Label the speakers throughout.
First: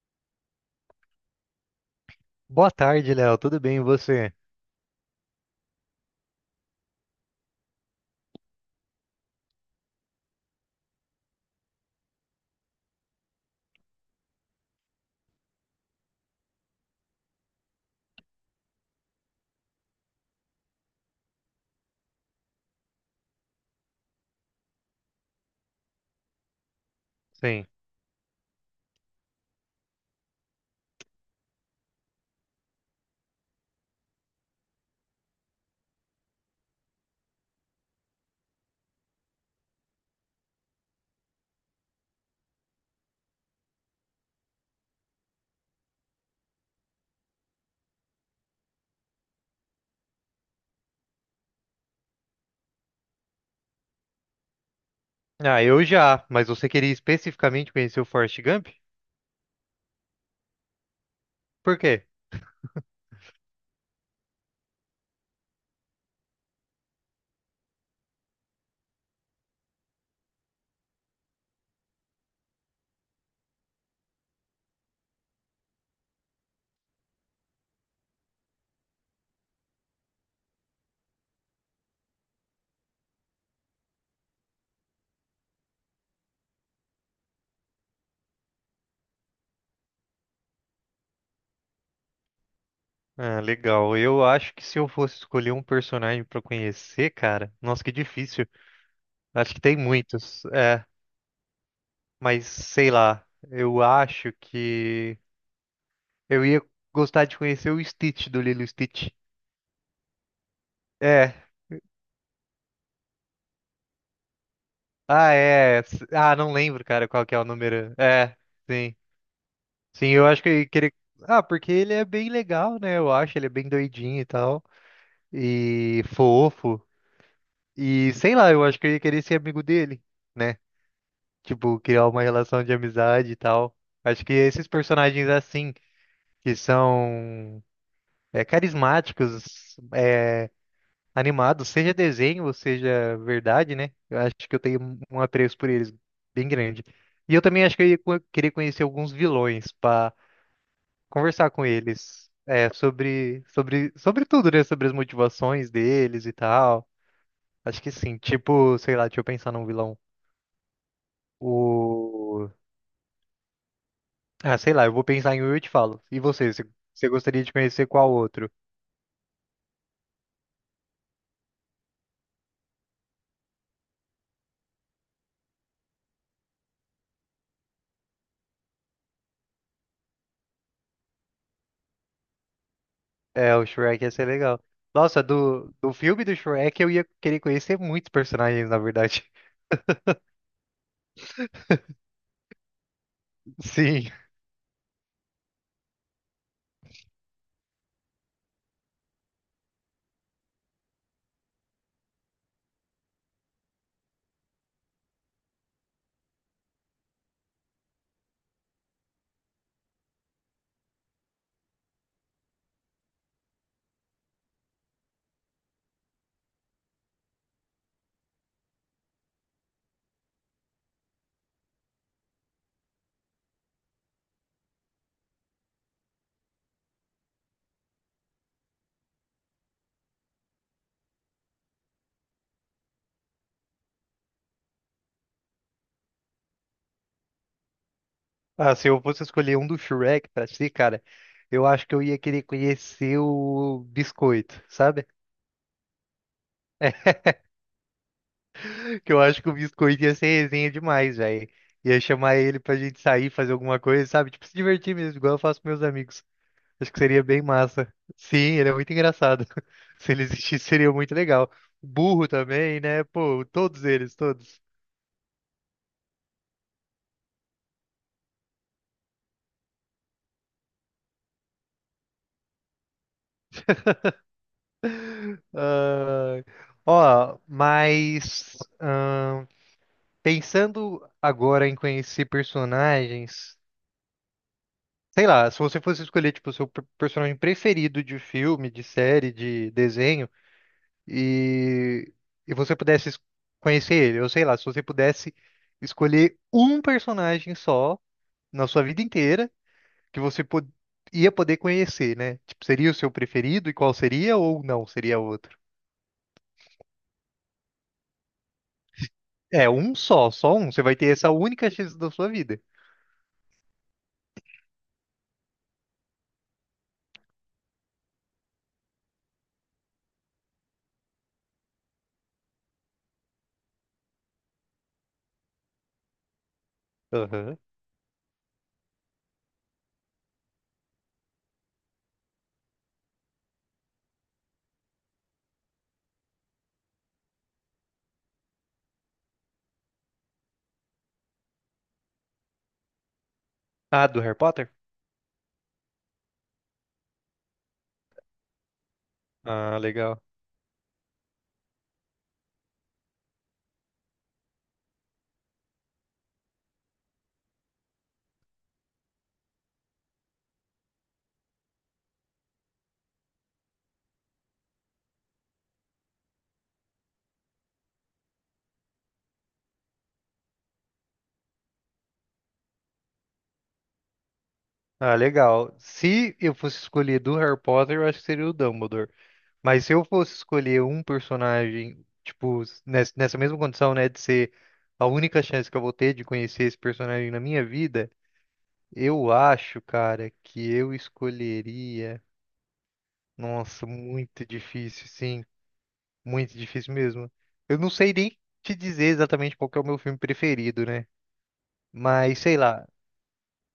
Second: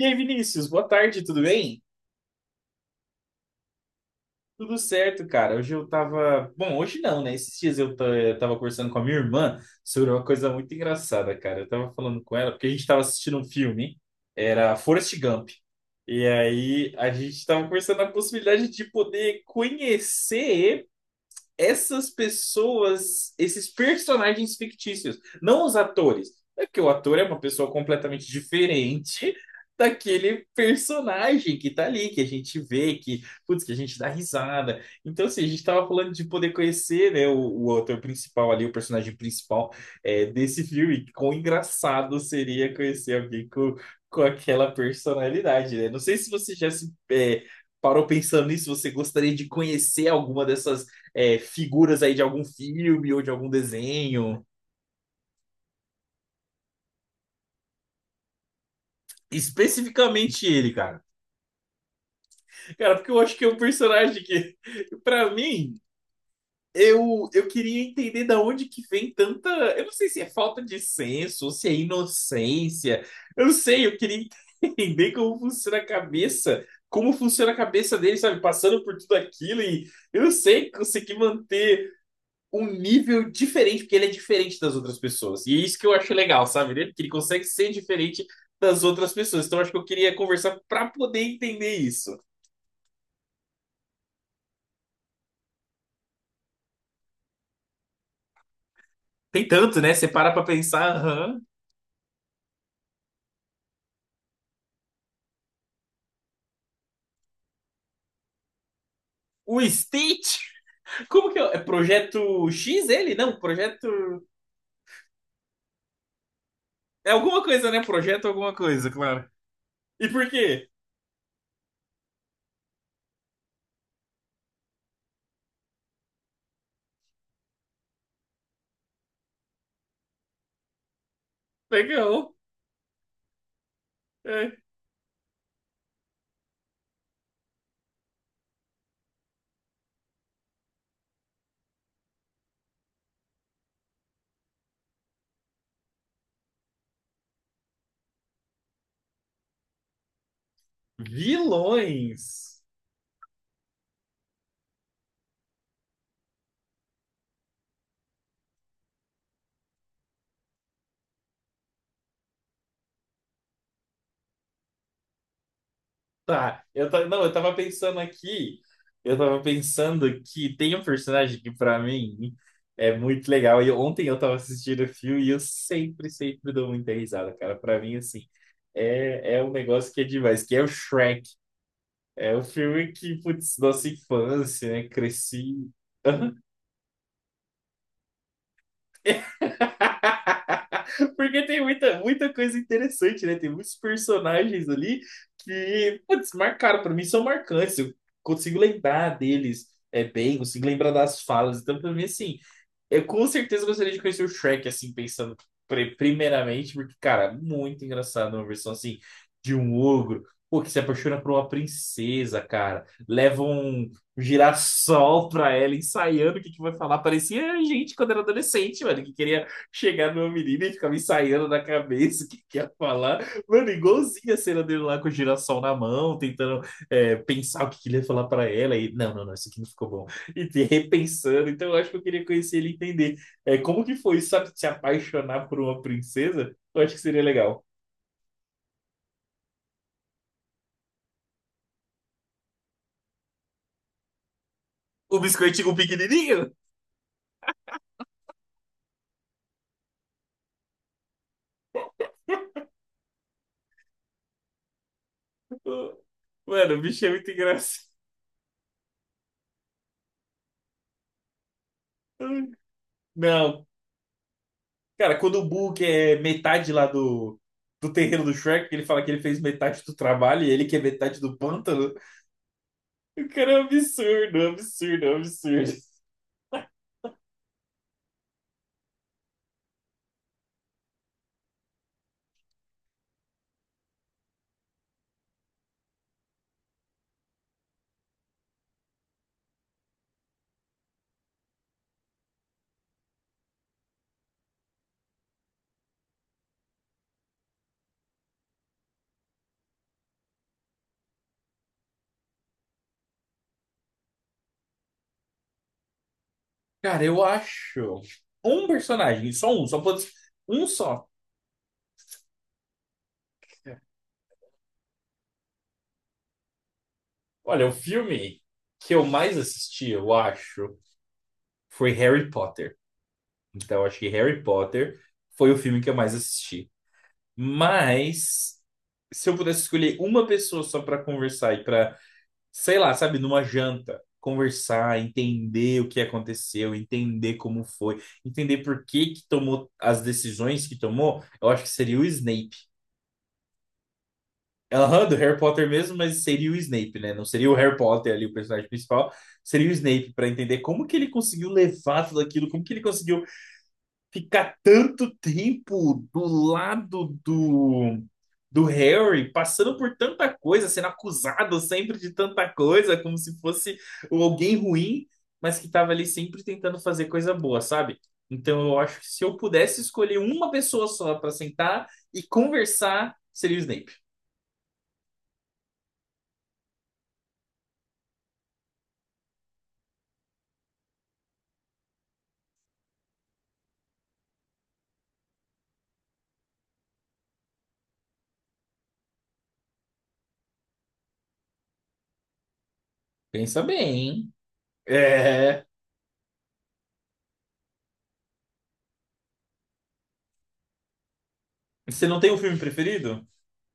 Speaker 1: E aí, Vinícius, boa tarde, tudo bem?
Speaker 2: Boa tarde, Léo. Tudo bem, e você?
Speaker 1: Tudo certo, cara. Hoje eu tava. Bom, hoje não, né? Esses dias eu tava conversando com a minha irmã sobre uma coisa muito engraçada, cara. Eu tava falando com ela, porque a gente tava assistindo um filme, era Forrest Gump. E aí a gente tava conversando a possibilidade de poder conhecer essas pessoas, esses personagens fictícios, não os atores. É que o ator é uma
Speaker 2: Sim.
Speaker 1: pessoa completamente diferente daquele personagem que tá ali, que a gente vê, que, putz, que a gente dá risada. Então, assim, a gente tava falando de poder conhecer, né, o ator principal ali, o personagem principal desse filme. Quão engraçado seria conhecer alguém com aquela personalidade, né? Não sei se você já se é, parou pensando nisso, você gostaria de conhecer alguma dessas figuras aí de algum filme ou de algum desenho.
Speaker 2: Ah, eu já, mas você queria especificamente conhecer o Forrest Gump?
Speaker 1: Especificamente ele, cara.
Speaker 2: Por quê?
Speaker 1: Cara, porque eu acho que é um personagem que, pra mim, eu queria entender da onde que vem tanta. Eu não sei se é falta de senso, ou se é inocência. Eu não sei, eu queria entender como funciona a cabeça. Como funciona a cabeça dele, sabe? Passando por tudo aquilo e eu não sei, conseguir manter um nível diferente, porque ele é diferente das outras pessoas. E é isso que eu acho legal, sabe? Ele, que ele consegue ser diferente das outras pessoas. Então, acho que eu queria conversar para poder entender isso.
Speaker 2: Ah, legal. Eu acho que se eu fosse escolher um personagem pra conhecer, cara, nossa, que difícil.
Speaker 1: Tem
Speaker 2: Acho que tem
Speaker 1: tanto, né? Você para pra
Speaker 2: muitos. É,
Speaker 1: pensar, aham.
Speaker 2: mas sei lá. Eu acho que eu ia gostar de conhecer o Stitch do Lilo e Stitch.
Speaker 1: O Stitch? Como
Speaker 2: É.
Speaker 1: que é? É Projeto X ele? Não, Projeto.
Speaker 2: Ah, é. Ah, não lembro, cara,
Speaker 1: É
Speaker 2: qual que é
Speaker 1: alguma
Speaker 2: o
Speaker 1: coisa, né?
Speaker 2: número.
Speaker 1: Projeto
Speaker 2: É,
Speaker 1: alguma coisa,
Speaker 2: sim.
Speaker 1: claro.
Speaker 2: Sim,
Speaker 1: E
Speaker 2: eu
Speaker 1: por
Speaker 2: acho que
Speaker 1: quê?
Speaker 2: que ele. Ah, porque ele é bem legal, né? Eu acho, ele é bem doidinho e tal. E fofo. E sei lá, eu acho que eu ia querer ser amigo dele, né? Tipo, criar uma
Speaker 1: Legal.
Speaker 2: relação de amizade e tal. Acho que
Speaker 1: É.
Speaker 2: esses personagens assim, que são carismáticos, animados, seja desenho ou seja verdade, né? Eu acho que eu tenho um apreço por eles bem grande. E eu também acho que eu ia querer conhecer alguns vilões, pá. Conversar com eles
Speaker 1: Vilões.
Speaker 2: é, sobre tudo, né? Sobre as motivações deles e tal. Acho que sim. Tipo, sei lá, deixa eu pensar num vilão. O. Ah, sei lá, eu vou pensar em um e eu te falo. E você?
Speaker 1: Tá,
Speaker 2: Você
Speaker 1: eu tava
Speaker 2: você
Speaker 1: não, eu
Speaker 2: gostaria de
Speaker 1: tava
Speaker 2: conhecer
Speaker 1: pensando
Speaker 2: qual outro?
Speaker 1: aqui, eu tava pensando que tem um personagem que pra mim é muito legal. E ontem eu tava assistindo o filme e eu sempre, sempre dou muita risada, cara. Pra mim, assim, é um negócio que é demais, que é o Shrek. É o filme que,
Speaker 2: É,
Speaker 1: putz,
Speaker 2: o
Speaker 1: nossa
Speaker 2: Shrek ia ser legal.
Speaker 1: infância, né?
Speaker 2: Nossa,
Speaker 1: Cresci.
Speaker 2: do filme do Shrek eu ia querer conhecer muitos personagens, na verdade.
Speaker 1: Porque tem muita, muita coisa interessante, né? Tem muitos
Speaker 2: Sim.
Speaker 1: personagens ali que, putz, marcaram. Pra mim são marcantes. Eu consigo lembrar deles, bem, consigo lembrar das falas. Então, pra mim, assim, eu com certeza gostaria de conhecer o Shrek, assim, pensando primeiramente, porque, cara, é muito engraçado uma versão assim de um ogro, pô, que se apaixona por uma princesa, cara. Leva um girassol pra ela, ensaiando o que que vai falar. Parecia a gente quando era adolescente, mano, que queria chegar numa menina e ficava ensaiando na cabeça o que que ia falar. Mano, igualzinho a cena dele lá com o girassol na mão, tentando pensar o que que ele ia falar pra ela. E, não, não, não, isso aqui não ficou bom e te repensando. Então, eu acho que eu queria conhecer ele e entender como que foi, sabe, se apaixonar por uma princesa. Eu acho que seria legal.
Speaker 2: Ah, se eu fosse escolher um do Shrek pra si, cara, eu acho que eu ia querer conhecer o Biscoito, sabe?
Speaker 1: O biscoitinho o pequenininho?
Speaker 2: Que eu acho que o Biscoito ia ser resenha demais, velho. Ia chamar ele pra gente sair, fazer alguma coisa, sabe? Tipo, se divertir mesmo, igual eu faço com meus amigos.
Speaker 1: Mano, o
Speaker 2: Acho que
Speaker 1: bicho é
Speaker 2: seria
Speaker 1: muito
Speaker 2: bem
Speaker 1: engraçado.
Speaker 2: massa. Sim, ele é muito engraçado. Se ele existisse, seria muito legal. O Burro também, né? Pô,
Speaker 1: Não,
Speaker 2: todos eles, todos.
Speaker 1: cara, quando o Boo é metade lá do terreno do Shrek, ele fala que ele fez metade do trabalho e ele que é metade do pântano. O cara é um absurdo, é um absurdo, é um absurdo.
Speaker 2: Ah, ó, mas pensando agora em conhecer personagens, sei lá, se você fosse escolher, tipo, o seu personagem preferido de filme, de série, de desenho. E, e você pudesse conhecer ele, ou sei lá, se você pudesse escolher um personagem só na sua vida inteira que você ia poder conhecer, né? Tipo, seria o seu preferido e qual seria ou não seria outro?
Speaker 1: Cara, eu acho um personagem, só um,
Speaker 2: É,
Speaker 1: só
Speaker 2: um
Speaker 1: pode,
Speaker 2: só, só
Speaker 1: um
Speaker 2: um. Você vai
Speaker 1: só.
Speaker 2: ter essa única chance da sua vida.
Speaker 1: Olha, o filme que eu mais assisti, eu acho, foi Harry Potter. Então, eu acho que Harry Potter foi o filme que eu mais assisti.
Speaker 2: Aham.
Speaker 1: Mas, se eu pudesse escolher uma pessoa só para conversar e para, sei lá, sabe, numa janta, conversar, entender o que aconteceu, entender como foi, entender por que que tomou as decisões que tomou, eu acho que seria o Snape.
Speaker 2: Ah, do Harry Potter?
Speaker 1: Aham, do Harry Potter mesmo, mas seria o Snape, né? Não seria o Harry Potter ali, o personagem principal, seria o
Speaker 2: Ah,
Speaker 1: Snape,
Speaker 2: legal.
Speaker 1: para entender como que ele conseguiu levar tudo aquilo, como que ele conseguiu ficar tanto tempo do lado do Harry, passando por tanta coisa, sendo acusado sempre de tanta coisa, como se fosse alguém ruim, mas que estava ali sempre tentando fazer coisa boa, sabe? Então eu acho que se eu pudesse escolher uma pessoa só para sentar e conversar, seria o Snape.
Speaker 2: Ah, legal. Se eu fosse escolher do Harry Potter, eu acho que seria o Dumbledore. Mas se eu fosse escolher um personagem, tipo, nessa mesma condição, né, de ser a única chance que eu vou ter de conhecer esse personagem na minha vida, eu acho, cara, que eu escolheria.
Speaker 1: Pensa bem,
Speaker 2: Nossa,
Speaker 1: hein?
Speaker 2: muito difícil, sim.
Speaker 1: É.
Speaker 2: Muito difícil mesmo. Eu não sei nem te dizer exatamente qual que é o meu filme preferido, né?
Speaker 1: Você não tem um
Speaker 2: Mas
Speaker 1: filme
Speaker 2: sei lá.
Speaker 1: preferido?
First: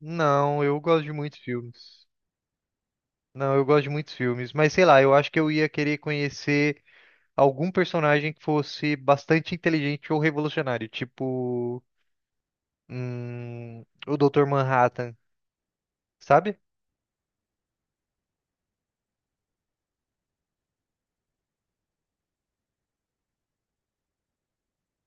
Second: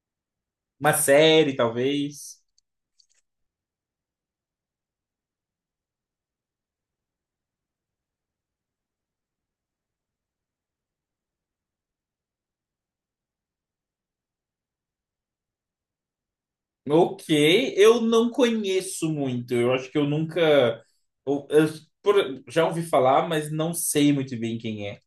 Speaker 2: Não, eu
Speaker 1: Uma
Speaker 2: gosto de muitos
Speaker 1: série,
Speaker 2: filmes.
Speaker 1: talvez?
Speaker 2: Não, eu gosto de muitos filmes, mas sei lá, eu acho que eu ia querer conhecer algum personagem que fosse bastante inteligente ou revolucionário, tipo, o Dr. Manhattan, sabe?
Speaker 1: Ok, eu não conheço muito. Eu acho que eu nunca. Eu, eu- já ouvi falar, mas não sei muito bem quem é.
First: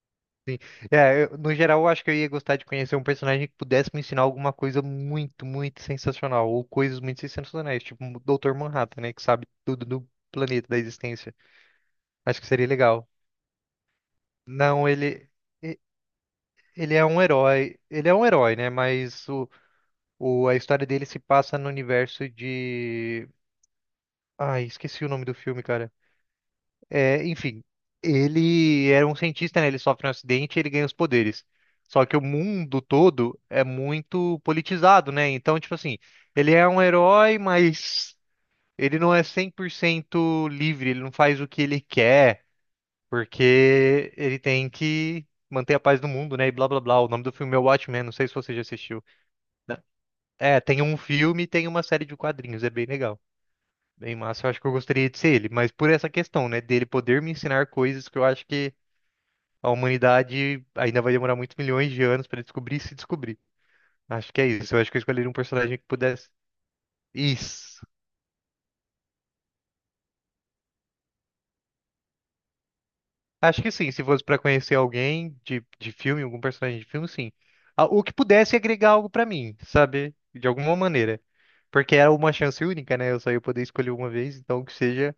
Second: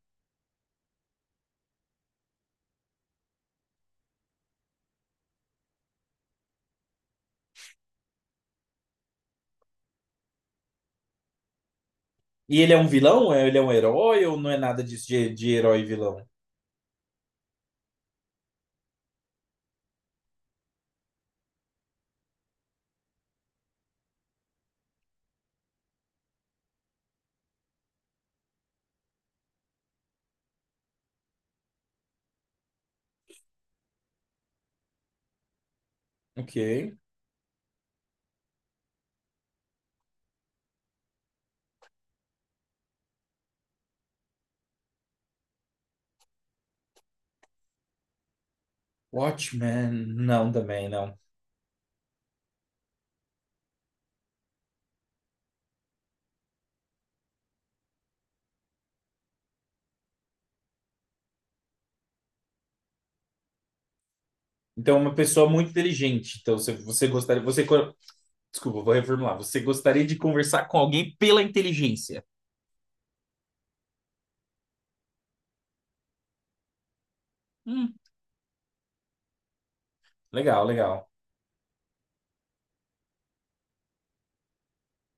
Speaker 2: Sim. É, no geral, eu acho que eu ia gostar de conhecer um personagem que pudesse me ensinar alguma coisa muito, muito sensacional, ou coisas muito sensacionais, tipo o Dr. Manhattan, né, que sabe tudo do planeta, da existência. Acho que
Speaker 1: E
Speaker 2: seria
Speaker 1: ele é um
Speaker 2: legal.
Speaker 1: vilão? Ele é um herói ou não é nada
Speaker 2: Não,
Speaker 1: disso
Speaker 2: ele
Speaker 1: de
Speaker 2: e-
Speaker 1: herói e vilão?
Speaker 2: ele é um herói, né? Mas a história dele se passa no universo de. Ai, esqueci o nome do filme, cara. É, enfim, ele era um cientista, né? Ele sofre um acidente e ele ganha os poderes. Só que o mundo todo é muito politizado, né? Então, tipo assim, ele
Speaker 1: Ok.
Speaker 2: é um herói, mas ele não é 100% livre, ele não faz o que ele quer, porque ele tem que manter a paz do mundo, né? E blá blá blá. O nome do filme é Watchmen, não sei se você já assistiu. Né?
Speaker 1: Watchmen? Não,
Speaker 2: É, tem
Speaker 1: também
Speaker 2: um
Speaker 1: não.
Speaker 2: filme e tem uma série de quadrinhos, é bem legal. Bem massa, eu acho que eu gostaria de ser ele, mas por essa questão, né, dele poder me ensinar coisas que eu acho que a humanidade ainda vai demorar muitos milhões de anos para descobrir e se descobrir. Acho que é isso. Eu acho
Speaker 1: Então,
Speaker 2: que
Speaker 1: é
Speaker 2: eu
Speaker 1: uma
Speaker 2: escolheria um
Speaker 1: pessoa muito
Speaker 2: personagem que pudesse.
Speaker 1: inteligente. Então, você gostaria.
Speaker 2: Isso.
Speaker 1: Desculpa, vou reformular. Você gostaria de conversar com alguém pela inteligência?
Speaker 2: Acho que sim, se fosse para conhecer alguém de filme, algum personagem de filme, sim. Ah,
Speaker 1: Hum,
Speaker 2: o que pudesse agregar algo para mim, sabe? De
Speaker 1: legal,
Speaker 2: alguma
Speaker 1: legal.
Speaker 2: maneira. Porque era uma chance única, né? Eu só ia poder escolher uma vez, então que seja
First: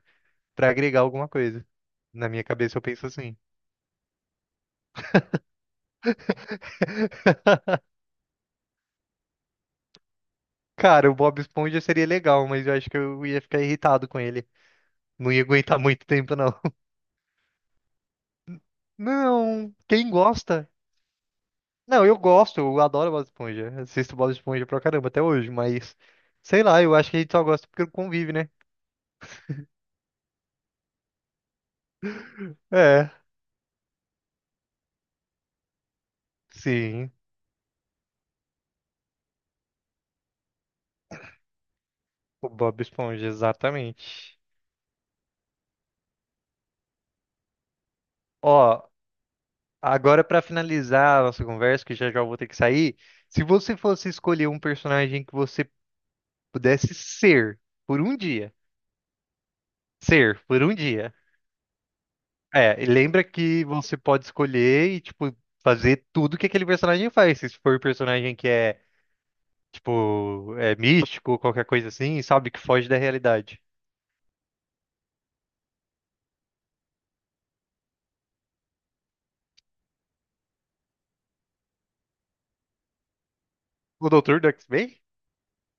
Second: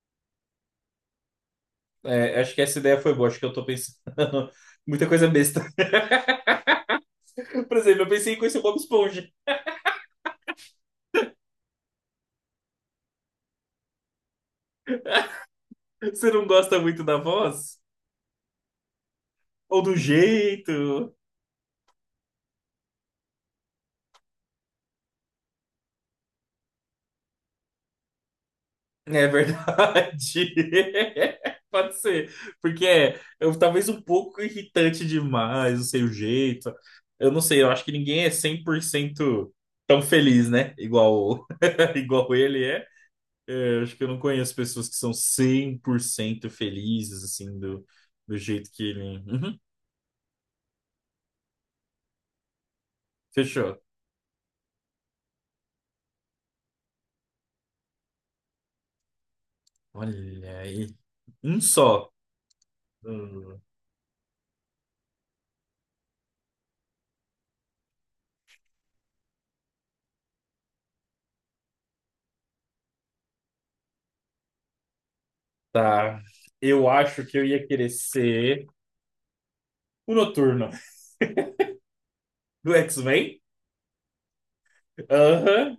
Speaker 2: para agregar alguma coisa. Na
Speaker 1: É,
Speaker 2: minha
Speaker 1: acho que essa
Speaker 2: cabeça eu
Speaker 1: ideia
Speaker 2: penso
Speaker 1: foi boa.
Speaker 2: assim.
Speaker 1: Acho que eu tô pensando muita coisa besta. Por exemplo, eu pensei em conhecer o Bob Esponja.
Speaker 2: Cara, o Bob Esponja seria legal, mas eu acho que eu ia ficar irritado com ele. Não ia aguentar muito
Speaker 1: Você
Speaker 2: tempo,
Speaker 1: não
Speaker 2: não.
Speaker 1: gosta muito da voz?
Speaker 2: Não,
Speaker 1: Ou do
Speaker 2: quem gosta?
Speaker 1: jeito?
Speaker 2: Não, eu gosto, eu adoro Bob Esponja. Assisto Bob Esponja pra caramba até hoje, mas sei lá, eu acho que a gente só gosta porque convive, né?
Speaker 1: É verdade. Pode ser. Porque
Speaker 2: É,
Speaker 1: talvez um pouco irritante demais, não sei o jeito.
Speaker 2: sim,
Speaker 1: Eu não sei, eu acho que ninguém é 100% tão feliz, né? Igual, igual
Speaker 2: o
Speaker 1: ele
Speaker 2: Bob
Speaker 1: é.
Speaker 2: Esponja,
Speaker 1: É, eu acho que eu não
Speaker 2: exatamente.
Speaker 1: conheço pessoas que são 100% felizes, assim, do jeito que
Speaker 2: Ó,
Speaker 1: ele.
Speaker 2: agora pra finalizar a nossa conversa, que já já eu vou ter que sair, se você
Speaker 1: Fechou.
Speaker 2: fosse escolher um personagem que você pudesse ser por um dia, ser
Speaker 1: Olha
Speaker 2: por um
Speaker 1: aí.
Speaker 2: dia.
Speaker 1: Um só.
Speaker 2: É, e lembra
Speaker 1: Hum,
Speaker 2: que você pode escolher e, tipo, fazer tudo que aquele personagem faz. Se for um personagem que é, tipo, é místico, qualquer coisa assim, sabe, que foge da realidade.
Speaker 1: tá. Eu acho que eu ia querer ser o Noturno do X-Men.
Speaker 2: O doutor do X-Men?
Speaker 1: Aham.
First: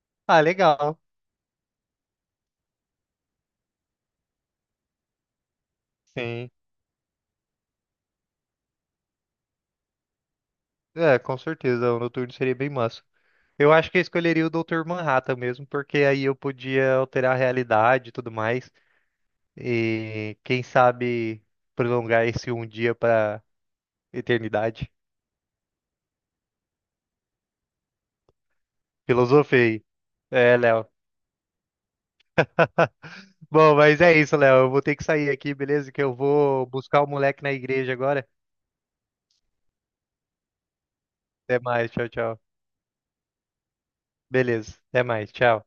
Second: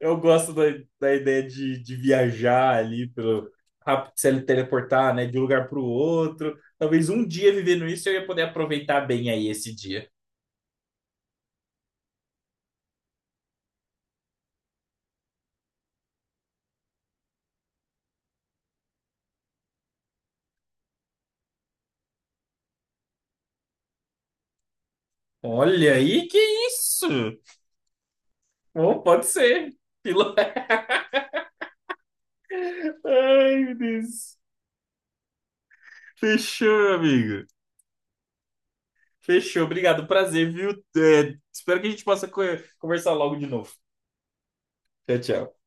Speaker 1: Eu
Speaker 2: Ah,
Speaker 1: gosto
Speaker 2: legal.
Speaker 1: da ideia de viajar ali pelo rápido se teleportar, né, de um lugar para o
Speaker 2: Sim.
Speaker 1: outro. Talvez um dia vivendo isso eu ia poder aproveitar bem aí esse dia.
Speaker 2: É, com certeza, o Noturno seria bem massa. Eu acho que eu escolheria o doutor Manhattan mesmo, porque aí eu podia alterar a realidade e tudo mais. E quem sabe prolongar esse um dia pra eternidade.
Speaker 1: Olha aí, que isso? Bom, pode ser.
Speaker 2: Filosofei.
Speaker 1: Pila-
Speaker 2: É, Léo.
Speaker 1: Ai, meu
Speaker 2: Bom, mas é isso,
Speaker 1: Deus.
Speaker 2: Léo. Eu vou ter que sair aqui, beleza? Que eu vou
Speaker 1: Fechou,
Speaker 2: buscar o moleque
Speaker 1: amigo.
Speaker 2: na igreja agora.
Speaker 1: Fechou, obrigado, prazer, viu? É,
Speaker 2: Até
Speaker 1: espero que a
Speaker 2: mais,
Speaker 1: gente
Speaker 2: tchau,
Speaker 1: possa
Speaker 2: tchau.
Speaker 1: conversar logo de novo.
Speaker 2: Beleza, até
Speaker 1: Tchau,
Speaker 2: mais,
Speaker 1: tchau.
Speaker 2: tchau.